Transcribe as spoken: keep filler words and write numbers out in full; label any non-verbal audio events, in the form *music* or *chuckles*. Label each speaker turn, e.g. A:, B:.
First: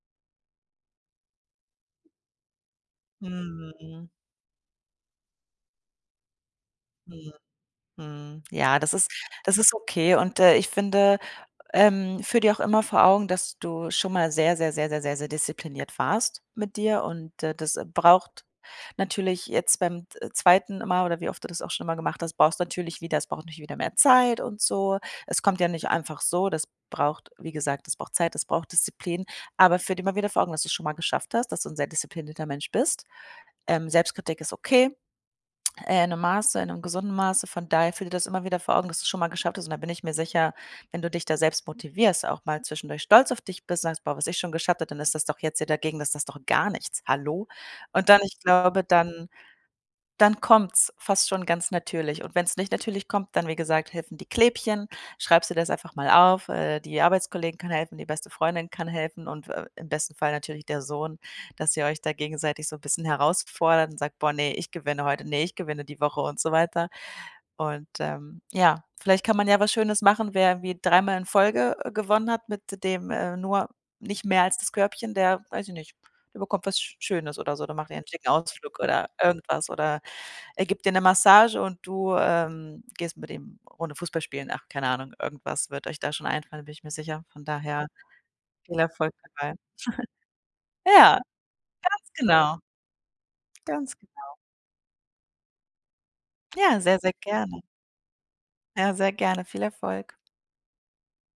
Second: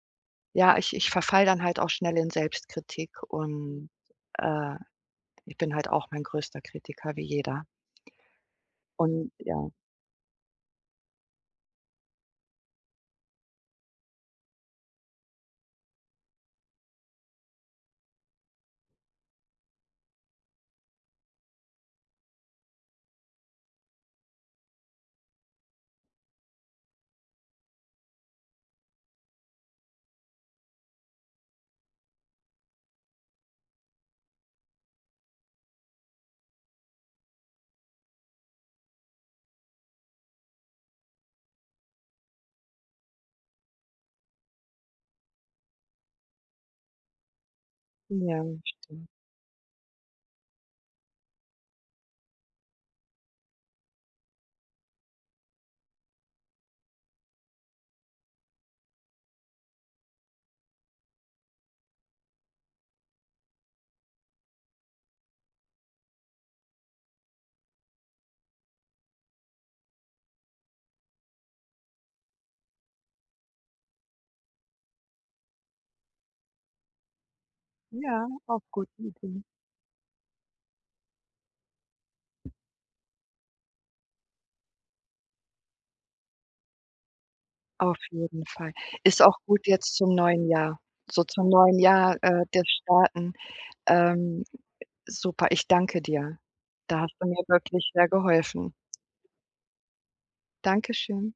A: Ja, ich ich verfalle dann halt auch schnell in Selbstkritik und,
B: Mhm.
A: äh, ich bin halt auch mein größter Kritiker, wie
B: Mhm,
A: jeder.
B: mhm, ja, das ist
A: Und
B: das
A: ja.
B: ist okay und, äh, ich finde, ähm, führe dir auch immer vor Augen, dass du schon mal sehr, sehr, sehr, sehr, sehr sehr diszipliniert warst mit dir und, äh, das braucht natürlich jetzt beim, äh, zweiten Mal, oder wie oft du das auch schon immer gemacht hast, brauchst natürlich wieder es braucht natürlich wieder mehr Zeit und so. Es kommt ja nicht einfach so, das braucht wie gesagt, das braucht Zeit, das braucht Disziplin. Aber führ dir immer wieder vor Augen, dass du's schon mal geschafft hast, dass du 'n sehr disziplinierter Mensch bist. Ähm, Selbstkritik ist okay, äh, in 'nem Maße, in 'nem gesunden Maße. Von daher führ dir das immer wieder vor Augen, dass du's schon mal geschafft hast und da bin ich mir sicher, wenn du dich da selbst motivierst, auch mal zwischendurch stolz auf dich bist und sagst: „Boah, was ich schon geschafft habe“, dann ist das doch jetzt hier dagegen das ist doch gar nichts. Hallo? Und dann ich
A: Ja,
B: glaube,
A: stimmt.
B: dann dann kommt's fast schon ganz natürlich und wenn's nicht natürlich kommt, dann, wie gesagt, helfen die Klebchen. Schreibst du dir das einfach mal auf, äh, die Arbeitskollegin kann helfen, die beste Freundin kann helfen und w äh, im besten Fall natürlich der Sohn, dass ihr euch da gegenseitig so 'n bisschen herausfordert und sagt: „Boah, ne, ich gewinne heute. Ne, ich gewinne die Woche“, und so weiter und, ähm, ja, vielleicht kann man ja was Schönes machen, wer wie dreimal in Folge, äh, gewonnen hat mit dem, äh, nur nicht mehr als das Körbchen, der weiß ich nicht, der bekommt was Sch Schönes oder so, dann macht ihr 'n
A: Ja
B: schicken
A: auch
B: Ausflug
A: gut,
B: oder
A: mhm.
B: irgendwas oder er gibt dir ne Massage und du, ähm, gehst mit ihm 'ne runde Fußball spielen. Ach, keine Ahnung, irgendwas wird euch da schon einfallen, da bin ich mir sicher. Von daher,
A: Auf jeden Fall.
B: viel Erfolg
A: Ist auch
B: dabei. *chuckles*
A: gut jetzt zum neuen Jahr,
B: Ja,
A: so zum neuen
B: ganz
A: Jahr, äh,
B: genau.
A: das Starten,
B: Ganz genau.
A: ähm, ä super, ich danke dir.
B: Ja, sehr,
A: Da
B: sehr
A: hast du mir
B: gerne.
A: wirklich sehr geholfen.
B: Ja, sehr gerne. Viel Erfolg.
A: Dankeschön.